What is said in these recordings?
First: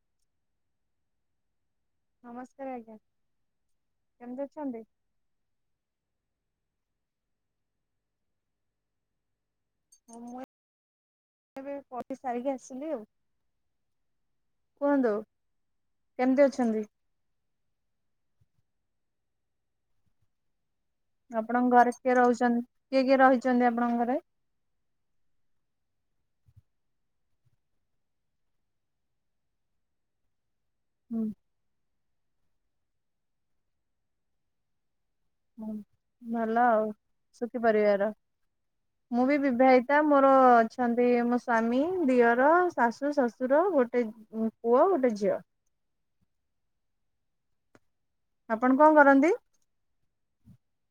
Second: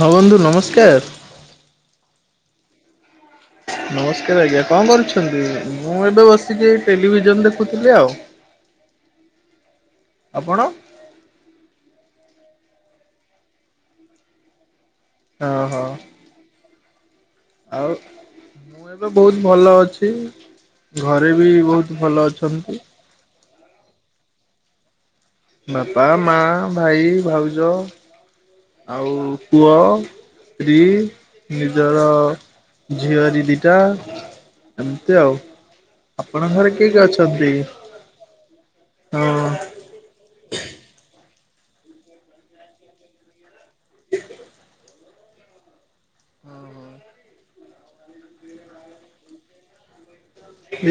ହଁ ବନ୍ଧୁ ନମସ୍କାର। ନମସ୍କାର ଆଜ୍ଞା। କେମିତି ନମସ୍କାର ଆଜ୍ଞା ଅଛନ୍ତି? କଣ କରୁଛନ୍ତି? ମୁଁ ଏବେ ବସିକି ଟେଲିଭିଜନ ଦେଖୁଥିଲି ଆଉ। ମୁଁ ଆପଣ? ଏବେ ପଢି ସାରିକି ଆସିଲି ଆଉ। କୁହନ୍ତୁ ହଁ ହଁ କେମିତି ଅଛନ୍ତି? ଆଉ ମୁଁ ଏବେ ବହୁତ ଭଲ ଅଛି। ଘରେ ବି ଆପଣଙ୍କ ଘରେ ବହୁତ କିଏ ଭଲ ରହୁଛନ୍ତି? ଅଛନ୍ତି। କିଏ କିଏ ରହିଛନ୍ତି ଆପଣଙ୍କ ଘରେ? ବାପା, ମା, ଭାଇ, ଭାଉଜ, ଆଉ ପୁଅ। ସ୍ତ୍ରୀ, ହୁଁ ନିଜର ଝିଅ ଅଛି ଦିଟା। ଏମିତି ଆଉ। ହୁଁ। ଭଲ ଆପଣଙ୍କ ଘରେ ଆଉ କିଏ କିଏ ଅଛନ୍ତି? ସୁଖୀ ପରିବାର। ମୁଁ ବି ହଁ ବିବାହି ତା ମୋର ଅଛନ୍ତି ମୋ ସ୍ଵାମୀ, ଦିଅର ଶାଶୁ, ଶଶୁର ଗୋଟେ ମୋ ପୁଅ, ଗୋଟେ ଝିଅ। ଆପଣ କଣ କରନ୍ତି?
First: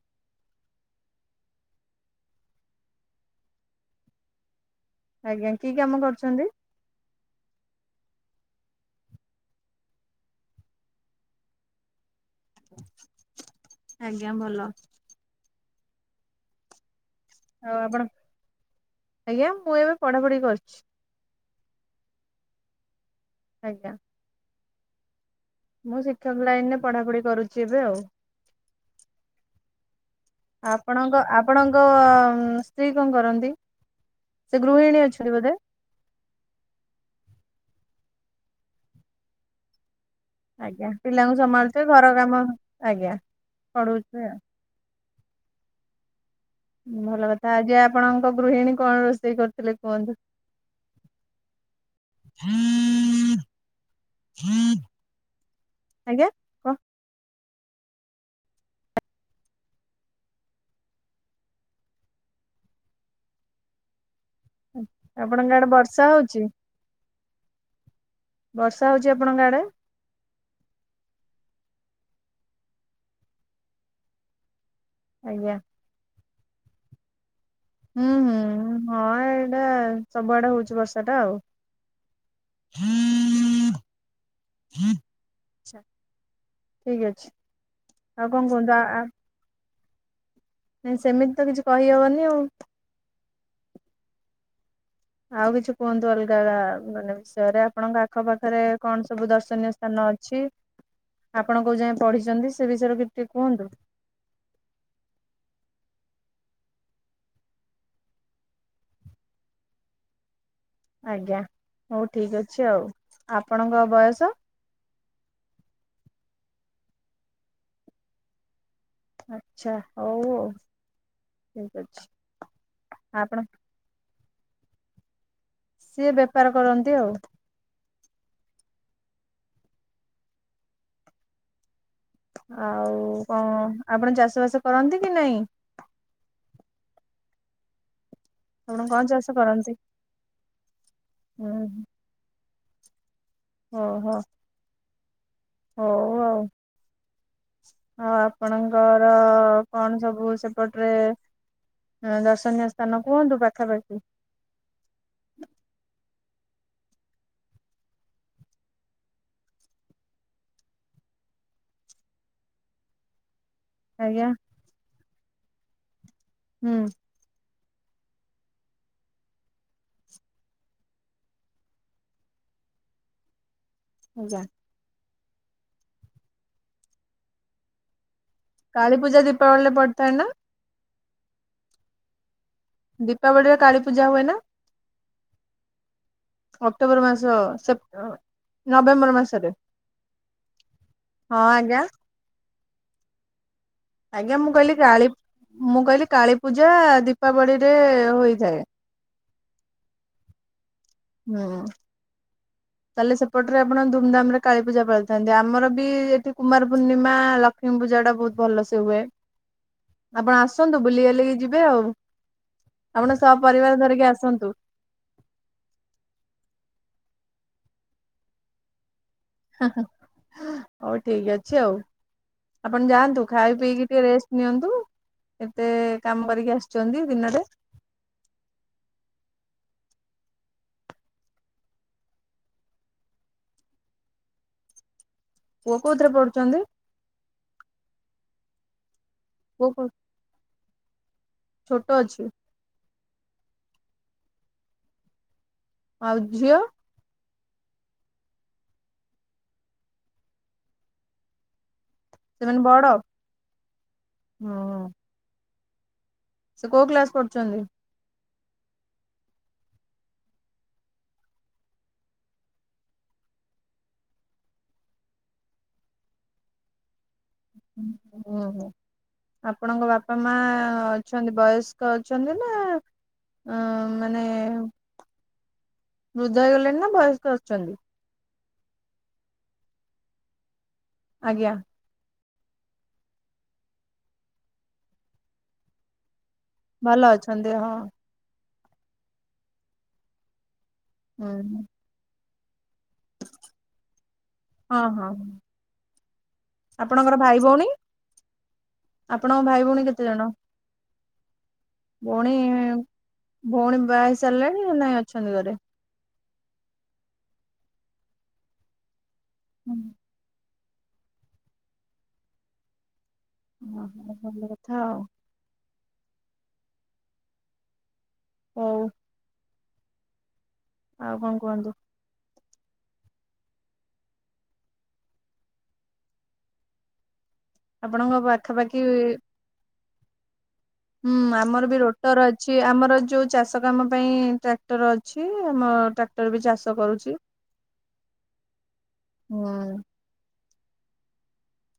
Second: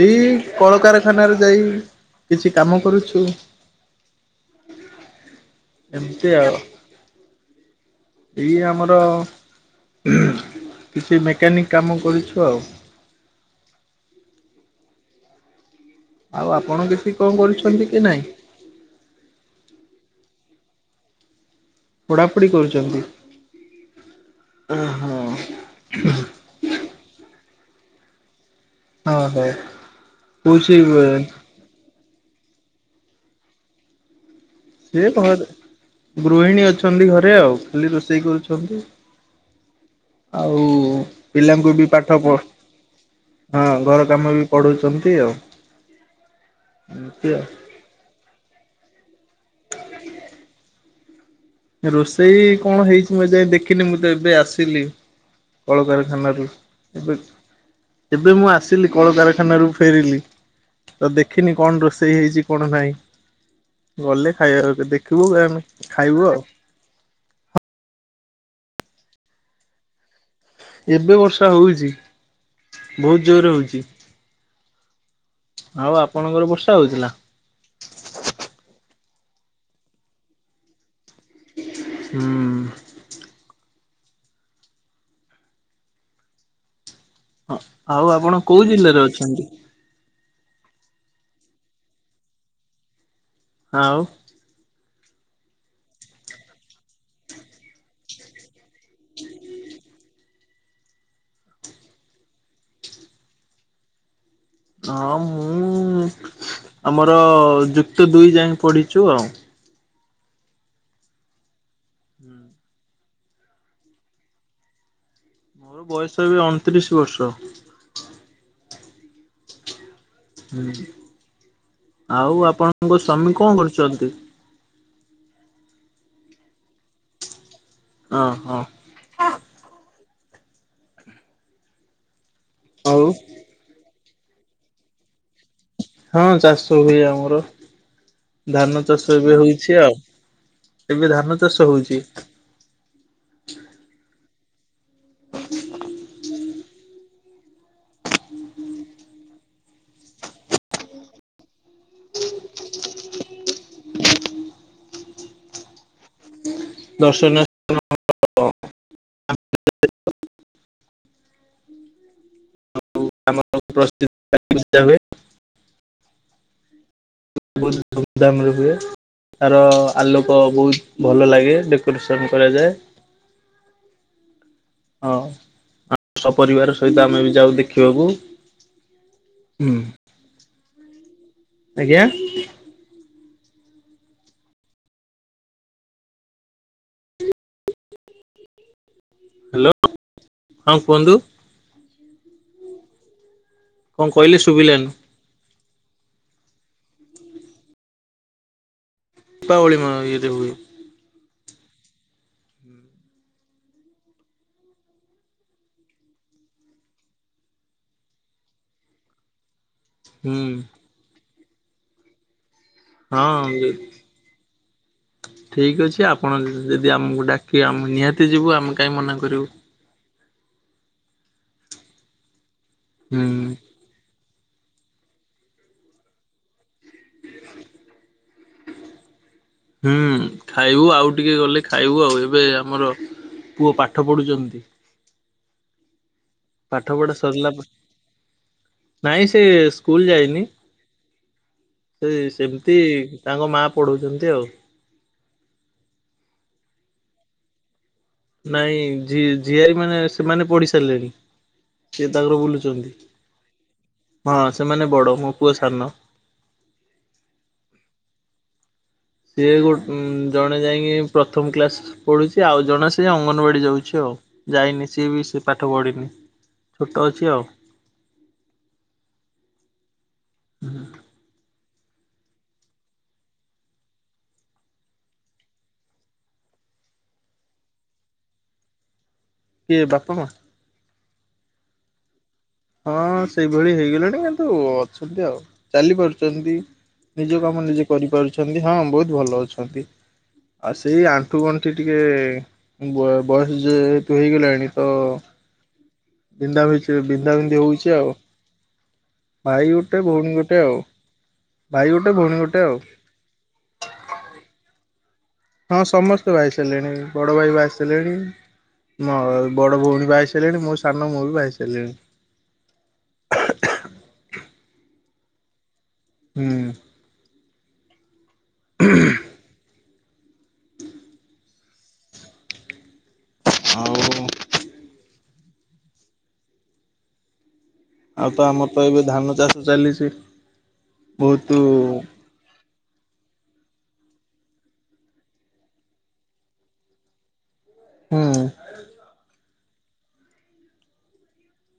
ଏଏ କଳକାରଖାନାରେ ଯାଇ କିଛି କାମ କରୁଛୁ। ଆଜ୍ଞା କି କାମ ଏମିତି କରୁଛନ୍ତି? ଆଉ। ଏଇ ଆମର କିଛି ମେକାନିକ କାମ କରୁଛୁ ଆଉ। ଆଜ୍ଞା ଭଲ। ଆଉ ଆପଣ କିଛି କଣ ଆଉ କରୁଛନ୍ତି କି ଆପଣ ନାଇଁ ଆଜ୍ଞା ମୁଁ ଏବେ ପଢାପଢି କରୁଛି। ପଢାପଢ଼ି କରୁଛନ୍ତି? ଆଜ୍ଞା। ଓହୋ। ମୁଁ ଶିକ୍ଷକ ଲାଇନ୍ ରେ ପଢ଼ାପଢି କରୁଛି ଏବେ ଆଉ। ଓହୋ। ଆପଣଙ୍କ ଆପଣଙ୍କ ସ୍ତ୍ରୀ କଣ କରନ୍ତି? ସେ ଗୃହିଣୀ ସିଏ ଅଛନ୍ତି ଘରେ ବୋଧେ? ଗୃହିଣୀ ଅଛନ୍ତି ଘରେ ଆଉ ଖାଲି ରୋଷେଇ କରୁଛନ୍ତି। ଆଉ ଆଜ୍ଞା ପିଲାଙ୍କୁ ସମ୍ଭାଳୁଥିବେ ବି ଘର ପାଠ କାମ ପଢ ଆଜ୍ଞା ହଁ ଘର ପଢଉଥିବେ କାମ ଆଉ। ବି ପଢ଼ଉଛନ୍ତି ଆଉ। ଭଲ ଏମିତି ଆଉ। କଥା ଆଜି ଆପଣଙ୍କ ଗୃହିଣୀ କଣ ରୋଷେଇ କରିଥିଲେ କୁହନ୍ତୁ? ରୋଷେଇ କଣ ହେଇଛି ମୁଁ ଏଯାଇ ଦେଖିନି, ମୁଁ ତ ଏବେ ଆସିଲି। ଆଜ୍ଞା କଳକାରଖାନାରୁ କଣ ଏବେ। ଏବେ ମୁଁ ଆସିଲି କଳକାରଖାନାରୁ ଫେରିଲି। ତ ଦେଖିନି କଣ ରୋଷେଇ ହେଇଛି କଣ ନାହିଁ। ଗଲେ ଖାଇବାବେଳେ ଦେଖିବୁ ଆପଣଙ୍କ ଆମେ ଆଡେ ବର୍ଷା ଖାଇବୁ ହଉଛି? ଆଉ। ବର୍ଷା ହଉଛି ଆପଣଙ୍କ ଆଡେ? ଏବେ ବର୍ଷା ହଉଛି, ବହୁତ ଜୋରରେ ହଉଛି। ଆଜ୍ଞା। ଆଉ ଆପଣଙ୍କର ବର୍ଷା ହଉଚି ନା? ହୁଁ ହୁଁ ହଁ ଏଇଟା ସବୁଆଡେ ହଉଛି ବର୍ଷା ଟା ଆଉ। ହୁଁ। ଠିକ୍ ଅଛି। ହଁ ଆଉ ଆପଣ କଣ କୋଉ କୁହନ୍ତୁ ଆ ଆ ଜିଲ୍ଲାରେ ଅଛନ୍ତି? ନାଇଁ ସେମିତି ତ କିଛି କହିହବନି ଆଉ। ଆଉ। ଆଉ କିଛି କୁହନ୍ତୁ ଅଲଗା ମାନେ ବିଷୟରେ, ଆପଣଙ୍କ ଆଖ ପାାଖରେ କଣ ସବୁ ଦର୍ଶନୀୟ ସ୍ଥାନ ଅଛି, ଆପଣ କୋଉ ଯାଏଁ ପଢିଛନ୍ତି, ସେ ବିଷୟରେ ଟିକେ କୁହନ୍ତୁ? ଆଉ ମୁଁ ଆମର ଯୁକ୍ତ ଦୁଇ ଯାଏଁ ପଢିଛୁ ଆଉ। ଆଜ୍ଞା ହଉ ଠିକ୍ ଅଛି ଆଉ। ଆପଣଙ୍କ ବୟସ? ମୋର ବୟସ ଏବେ ଅଣତିରିଶ ବର୍ଷ। ଆଛା ହଉ। ଆଉ ଠିକ ଅଛି ଆଉ ଆପଣଙ୍କ ସ୍ଵାମୀ ଆପଣ କଣ କରୁଛନ୍ତି? ସିଏ ବେପାର କରନ୍ତି ଆଉ। ଅଁ ହଁ। ଆଉ କଣ, ଆପଣ ଚାଷ ବାସ କରନ୍ତି କି ନାଇଁ? ହଁ ଚାଷ ହୁଏ ଆମର। ଧାନ ଆପଣ କଣ ଚାଷ ଏବେ କରନ୍ତି? ହଉଛି ଆଉ। ଏବେ ଧାନ ହୁଁ ଚାଷ ହଉଛି। ଓହୋ। ହଉ ଆଉ। ଆଉ ଆପଣଙ୍କର କଣ ସବୁ ସେପଟରେ ଦର୍ଶନୀୟ ସ୍ଥାନ କୁହନ୍ତୁ ପାଖାପାଖି। ଦର୍ଶନୀୟ ଆମ [inaudible] ଆଜ୍ଞା ହୁଏ। ହୁଁ। ଧୁମ୍ ଧାମ୍ ରେ ହୁଏ। ତାର ଆଲୋକ ବହୁତ ଭଲ ଲାଗେ, ଡେକୋରେସନ କରାଯାଏ। ଆଜ୍ଞା। ହଁ ଆ ସପରିବାର ସହିତ ଆମେ ବି ଯାଉ ଦେଖିବାକୁ। କାଳୀ ପୂଜା ଦୀପାବଳିରେ ହୁଁ ପଡିଥାଏ ନା? ଆଜ୍ଞା? ଦୀପାବଳିରେ କାଳୀ ପୂଜା ହୁଏ ନା? ଅକ୍ଟୋବର ମାସ ସେପ୍ ଅ ନଭେମ୍ବର ମାସ। ରେ। ହ୍ୟାଲୋ ହଁ କୁହନ୍ତୁ ହଁ ଆଜ୍ଞା। କଣ ଆଜ୍ଞା କହିଲେ ମୁଁ କହିଲି ଶୁଭିଲାନି କାଳୀ, ମୁଁ କହିଲି କାଳୀ ପୂଜା ଦୀପାବଳିରେ ହୋଇଥାଏ। ଦୀପାବଳି ମା ଇଏଦେ ହୁଏ। ହୁଁ। ତାହେଲେ ସେପଟରେ ଆପଣ ଧୁମଧାମରେ କାଳୀ ପୂଜା ପାଳିଥାନ୍ତି। ଆମର ବି ଏଠି କୁମାର ପୂର୍ଣ୍ଣିମା ଲ କ୍ଷ୍ମୀ ପୂଜା ଟା ବହୁତ ଭଲସେ ହୁଏ। ହୁଁ ଆପଣ ଆସନ୍ତୁ, ବୁଲିବାଲିକି ଯିବେ ଆଉ। ଆପଣ ହଁ ସପରିବାର ଯିବି। ଧରିକି ଆସନ୍ତୁ। ଠିକ୍ ଅଛି, ଆପଣ ଯ ଯଦି ଆମକୁ ଡାକିବେ, ଆମେ ନିହାତି ଯିବୁ, ଆମେ କାହିଁ ମନା କରିବୁ। ହଉ ଠିକ ଅଛି ଆଉ ଆପଣ ହୁଁ ଯାଆନ୍ତୁ ଖାଇ ପିଇକି ଟିକେ ରେଷ୍ଟ ନିଅନ୍ତୁ ଏତେ କାମ କରିକି ଆସିଛନ୍ତି ଦିନରେ। ହୁଁ ଖାଇବୁ ଆଉ ଟିକେ ଗଲେ ଖାଇବୁ ଆଉ ଏବେ ଆମର ପୁଅ ପାଠ ପଢୁଚନ୍ତି। ପୁଅ କୋଉଥିରେ ପଢୁଚନ୍ତି? ପାଠ ପଢା ସରିଲା ପରେ ନାଇଁ ସେ ପୁଅ କୋଉ ସ୍କୁଲ ଯାଇନି। ଛୋଟ ସେ ଅଛି ସେମିତି ତାଙ୍କ ମା ପଢଉଚନ୍ତି ଆଉ। ଆଉ ଝିଅ। ନାଇଁ ଝି ଝିଆରି ମାନେ ସେମାନେ ପଢି ସାରିଲେଣି। ସିଏ ତାଙ୍କର ସେମାନେ ବଡ ବୁଲୁଛନ୍ତି ହଁ ସେମାନେ ହୁଁ ବଡ ମୋ ପୁଅ ସାନ। ସେ କୋଉ କ୍ଲାସ କରୁଚନ୍ତି? ସିଏ ଗୋ ଜଣେ ଯାଇକି ପ୍ରଥମ କ୍ଲାସ୍ ପଢୁଛି ଆଉ ଜଣେ ସେ ଅଙ୍ଗନବାଡି ଯାଉଛି ଆଉ ଯାଇନି ସିଏ ବି ସେ ପାଠ ପଢିନି। ଛୋଟ ଅଛି ଆଉ। ହୁଁ ଓ ହୋ ଆପଣଙ୍କ ବାପା ମା ଅଛନ୍ତି ବୟସ ବୟସ୍କ ଅଛନ୍ତି ନା ଆ ମାନେ ବୃଦ୍ଧ ହେଇଗଲେଣି ନା ବୟସ୍କ ଅଛନ୍ତି? କିଏ ବାପା ମା? ଆଜ୍ଞା। ହଁ ସେଇଭଳି ହେଇଗଲାଣି କିନ୍ତୁ ଅଛନ୍ତି ଆଉ ଚାଲି ପାରୁଚନ୍ତି। ଭଲ ନିଜ ଅଛନ୍ତି କାମ ହଁ ନିଜେ କରିପାରୁ ଛନ୍ତି ହଁ ବହୁତ ଭଲ ଅଛନ୍ତି। ଆଉ ସେଇ ହୁଁ ଆଣ୍ଠୁ ଗଣ୍ଠି ଟିକେ ବ ବୟସ ଯେହତୁ ହେଇଗଲାଣି ହଁ ତ ହଁ ବିନ୍ଧା ବି ଆପଣଙ୍କର ବି ବିନ୍ଧା ଭାଇ ବିିନ୍ଧି ଭଉଣୀ ହଉଛି ଆଉ। ଆପଣଙ୍କ ଭାଇ ଗୋଟେ କେତେ ଜଣ? ଭଉଣୀ ଗୋଟେ ଆଉ। ଭାଇ ଗୋଟେ ଭଉଣୀ ଗୋଟେ ଆଉ ଭଉଣୀ ବାହା ହେଇ ସାରିଲାଣି ନାଇଁ ଅଛନ୍ତି ଘରେ? ହଁ ସମସ୍ତେ ବାହା ହେଇସାରିଲେଣି ବଡ଼ ଭାଇ ବାହା ହେଇସାରିଲେଣି ମ ବଡ଼ ଭଉଣୀ ବାହା ହେଇସାରିଲେଣି ମୁଁ ସାନ ମୁଁ ବି ବାହା ହେଇସାରିଲିଣି। ଓହୋ ଭଲ କଥା ଆଉ। ହୁଁ। ହଉ। ଆଉ କଣ କୁହନ୍ତୁ। ଆଉ ଆପଣଙ୍କ ଆଉ ତ ଆମର ତ ଏବେ ପାଖାପାଖି ଧାନ ଚାଷ ଚାଲିଚି। ହୁଁ ଆମର ବି ରୋଟର ଅ ଛି ଆମର ଯେଉଁ ଚାଷ କାମ ପାଇଁ ଟ୍ରାକ୍ଟର ଅଛି ଆମ ଟ୍ରାକ୍ଟର ବି ଚାଷ କରୁଚି। ହୁଁ ହୁଁ।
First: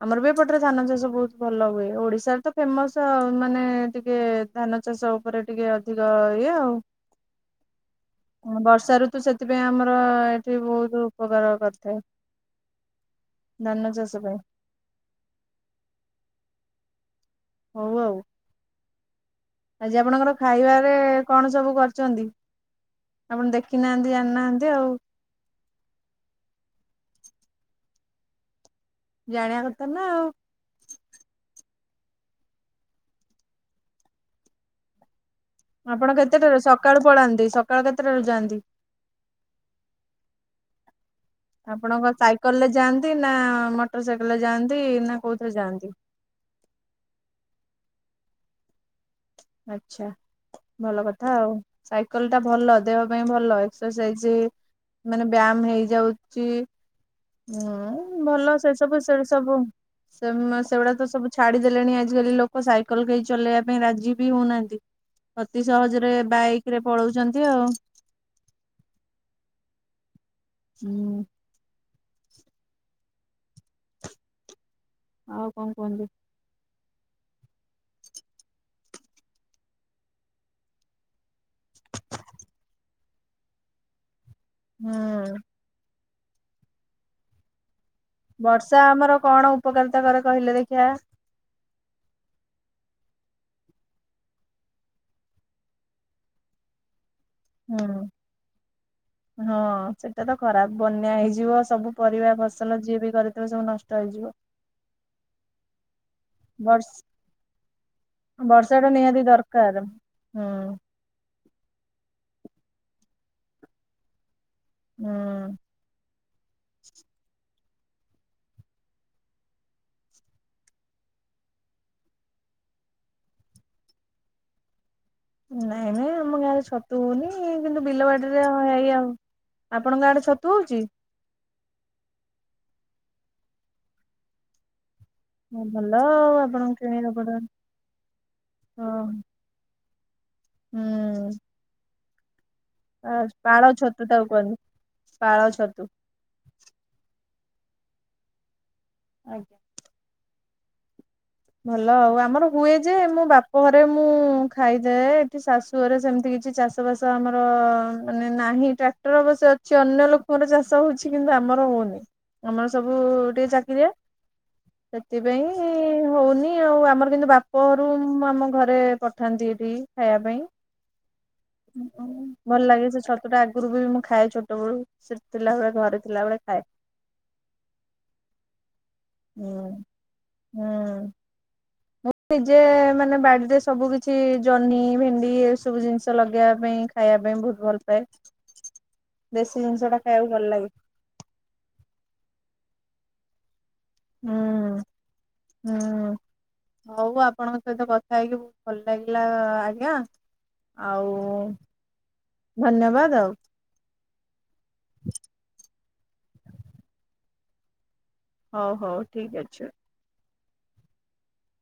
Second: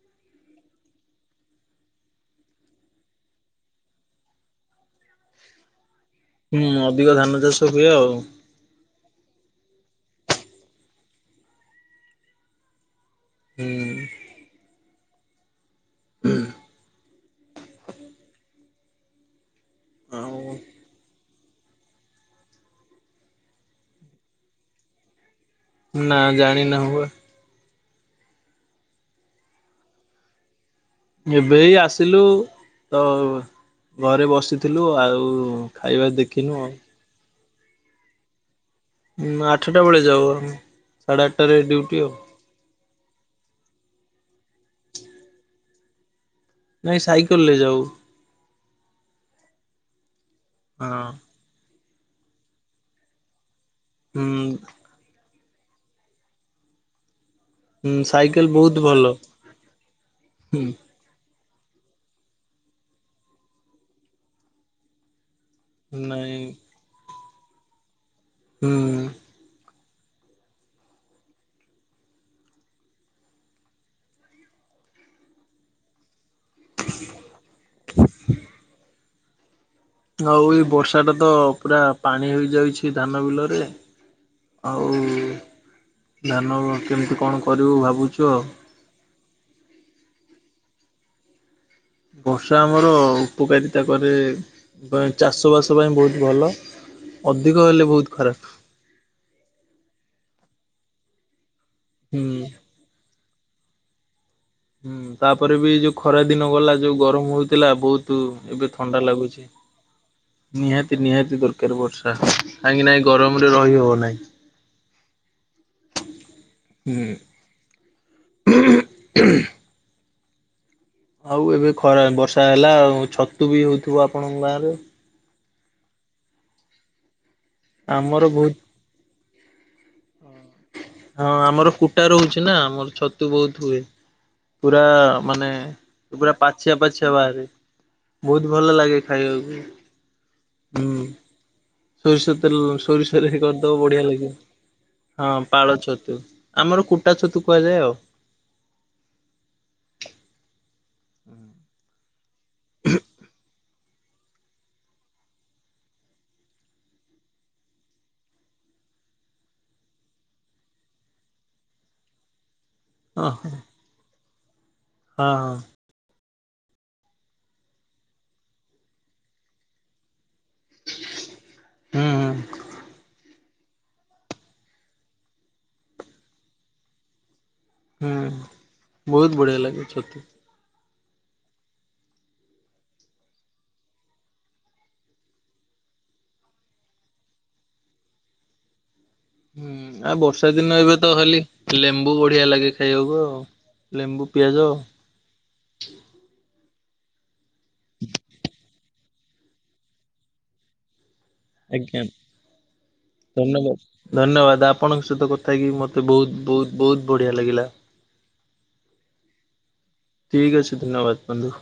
ଆମର ବି ଏପଟ ରେ ଧାନ ଚାଷ ବହୁତ ଭଲ ହୁଏ ଓଡିଶାରେ ତ ଫେମସ ଆଉ ମାନେ ଟିକେ ଧାନ ଚାଷ ଉପରେ ଟିକେ ଅଧିକ ଇଏ ହୁଁ ଆଉ। ଅଧିକ ଧାନ ଚାଷ ହୁଏ ଆଉ। ବର୍ଷା ଋତୁ ସେଥିପାଇଁ ଆମର ଏଠି ବହୁତ ଉପକାର କରିଥାଏ। ହୁଁ ଧାନ ଚାଷ ପାଇଁ। [unintelligible] ହଉ ଆଉ। ଆଜି ଆପଣଙ୍କର ଆଉ ଖାଇବାରେ କଣ ସବୁ କରିଚନ୍ତି? ଆପଣ ଦେଖିନାହାନ୍ତି ଜାଣିନାହାନ୍ତି ଆଉ। ନା ଜାଣି ନାହୁଁ ଆ। ଜାଣିବା କଥା ନା ଆଉ। ଏବେ ଆସିଲୁ ତ ଘରେ ବସିଥିଲୁ ଆଉ। ଖାଇବା ଆପଣ ଦେଖିନୁ କେତେଟାରୁ ଆଉ। ସକାଳୁ ପଳାନ୍ତି ସକାଳୁ କେତେଟାରୁ ଯାଆନ୍ତି। ଆଠଟା ବେଳେ ଯାଉ ଆମେ। ସାଢେ ଆଠାରେ ଆପଣଙ୍କ ସାଇକେଲ ରେ ଯାଆନ୍ତି ନା ମୋଟର ସାଇକେଲ ରେ ଯାଆନ୍ତି ନା କୋଉଥିରେ ଯାଆନ୍ତି। ନାଇଁ ସାଇକେଲ ରେ ଯାଉ। ଆଛା ଭଲ ହଁ। କଥା ଆଉ ସାଇକେଲ ଟା ଭଲ ଦେବା ପାଇଁ ଭଲ। ସେ ସେ ମାନେ ବ୍ୟାୟାମ ହେଇଯାଉଛି। ହୁଁ ସାଇକେଲ ଭଲ ସେ ବହୁତ ସବୁ ଭଲ ସେ ସବୁ ସେ ହୁଁ ସେଗୁଡା ତ ସବୁ ଛାଡିଦେଲେଣି ଆଜିକାଲି ଲୋକ ସାଇକେଲ କେହି ଚଲେଇବା ପାଇଁ ରାଜି ବି ହଉନାହାନ୍ତି। ଅତି ସହଜରେ ନାଇଁ ବାଇକ ରେ ପଳଉଛନ୍ତି ଆଉ। ହୁଁ। କି। ଆଉ କଣ କୁହନ୍ତୁ। [unintelligible] ଆଉ ଏଇ ବର୍ଷା ଟା ତ ପୁରା ପାଣି ହେଇଯାଇଛି ଧାନ ବିଲରେ। ଆଉ ହୁଁ ଧାନ କେମିତି କଣ କରିବୁ ଭାବୁଛିୁ। ବର୍ଷା ଆମର କଣ ଉପକାରିତା କରେ କହିଲେ ଦେଖିବା ବର୍ଷା ଆମର ଉପକାରିତା କରେ ଚାଷବାସ ପାଇଁ ବହୁତ ଭଲ ଅଧିକ ହେଲେ ହୁଁ। ବହୁତ ଖରାପ। ହଁ ସେଟା ତ ଖରାପ ବନ୍ୟା ହେଇଯିବ ସବୁ ପରିବା ହୁଁ ଫସଲ ଯିଏ ବି କରିଥିବ ସବୁ ନ ତ ଯିବ ହୁଁ ତାପରେ ବି ଯୋଉ ଖରା ଦିନ ଗଲା ଯୋଉ ବର୍ଷ ଗରମ ହଉଥିଲା ବହୁତ ଏବେ ବର୍ଷା ଟା ଥଣ୍ଡା ନିହାତି ଲାଗୁଛି ଦରକାର ହୁଁ ନିହାତି ନିହାତି ଦରକାର ବର୍ଷା କାହିଁକି ନାହି ଗରମରେ ରହିହବ ନାହିଁ। ହୁଁ। ହୁଁ ହଁ ହ। ଆଉ ଏବେ ଖରା ବର୍ଷା ହେଲା ଆଉ ଛତୁ ବି ହଉଥିବ ଆପଣଙ୍କ ଗାଁ ରେ ନାଇଁ ନାଇଁ ଆମ ଗାରେ ଛତୁ ତୁନି କିନ୍ତୁ ବିଲ ଆମର ବାଡ଼ିରେ ବହୁତ ହେଇ ଆଉ ଆପଣଙ୍କ ଆଡେ ଛତୁ ହଉଛି। ହଁ ଆମର କୁଟା ରହୁଛି ନା ଆମର ଛତୁ ବହୁତ ହୁଏ ପୁରା ମାନେ ହଁ ଭଲ ଆଉ ପୁରା ପାଛିଆ ଆପଣଙ୍କୁ କିଣିବାକୁ ପାଛିଆ ପଡିବ ବାହାରେ ବହୁତ ଭଲ ଲାଗେ ହଁ ଖାଇବାକୁ। ହୁଁ। ସୋରିଷ ତେଲ ସୋରିଷରେ ପାଳ କରିଦବ ଛତୁ ବଢିଆ ତାକୁ ଲାଗିବ କୁହନ୍ତି ହଁ ପାଳ ଛତୁ। ଆମର କୁଟା ଛତୁ କୁହାଯାଏ ଆଉ। ଆଜ୍ଞା। ହୁଁ। ଭଲ ଆଉ ଆମର ହୁଏ ଯେ ମୋ ବାପ ଘରେ ମୁଁ ମୁଁ ଖାଇଜାଏ ଏଠି ଶାଶୁ ଘରେ ସେମିତି କିଛି ଚାଷ ବାସ ଆମର ମାନେ ନାହିଁ ଟା [unintelligible] ଅବଶ୍ୟ ଅଛି ଅନ୍ୟ ଲୋକଙ୍କର ଚାଷ ହଉଛି କିନ୍ତୁ ଆମର ହଉନି। ଆମର ସବୁ ଟିକେ ଓହୋ ଚାକିରିଆ ହଁ ହଁ ସେଥିପାଇଁ ହଉନି ଆଉ ଆମର କିନ୍ତୁ ବାପ ଘରୁ ଆମ ଘରେ ପଠାନ୍ତି ଏଠି ଖାଇବା ପାଇଁ। ହୁଁ ଭଲ ଲାଗେ ସେ ଛତୁ ଟା ଆଗରୁ ବି ମୁଁ ଖାଏ ଛ ବେ ସେ ଥିଲାବେଳେ ଘରେ ଥିଲାବେଳେ ଖାଏ। ହୁଁ ବହୁତ ହୁଁ ବଢ଼ିଆ ଲାଗେଛତୁ। ହୁଁ। ମୁଁ ନିଜେ ମାନେ ବାଡିରେ ସବୁ କିଛି ଜହ୍ନି ଭେଣ୍ଡି ଏ ସବୁ ଜିନିଷ ଲଗେଇବା ପାଇଁ ଖାଇବା ପାଇଁ ବହୁତ ଭଲ ପାଏ। ଦେଶୀ ହୁଁ ଜିନିଷ ଟା ଆଉ ଖାଇବାକୁ ବର୍ଷା ଭଲ ଲାଗେ ଦିନ ଏବେ ତ ଖାଲି ଲେମ୍ବୁ ବଢିଆ ଲାଗେ ଖାଇବାକୁ ଆଉ ଲେମ୍ବୁ ହୁଁ ପିଆଜ ଆଉ ହୁଁ। ହଉ ଆପଣଙ୍କ ସହିତ କଥା ହେଇକି ବହୁତ ଭଲ ଲାଗିଲା ଆଜ୍ଞା। ଆଉ। ଆଜ୍ଞା ଧନ୍ୟବାଦ ଆଉ। ଧନ୍ୟବାଦ ଧନ୍ୟବାଦ ଆ ଆପଣଙ୍କ ସହିତ କଥା ହେଇକି ମତେ ବହୁତ ବହୁତ ବହୁତ ବଢିଆ ଲାଗିଲା। ହଉ ହଉ ଠିକ ଅଛି। ଠିକ୍ ଅଛି ଧନ୍ୟବାଦ ବନ୍ଧୁ।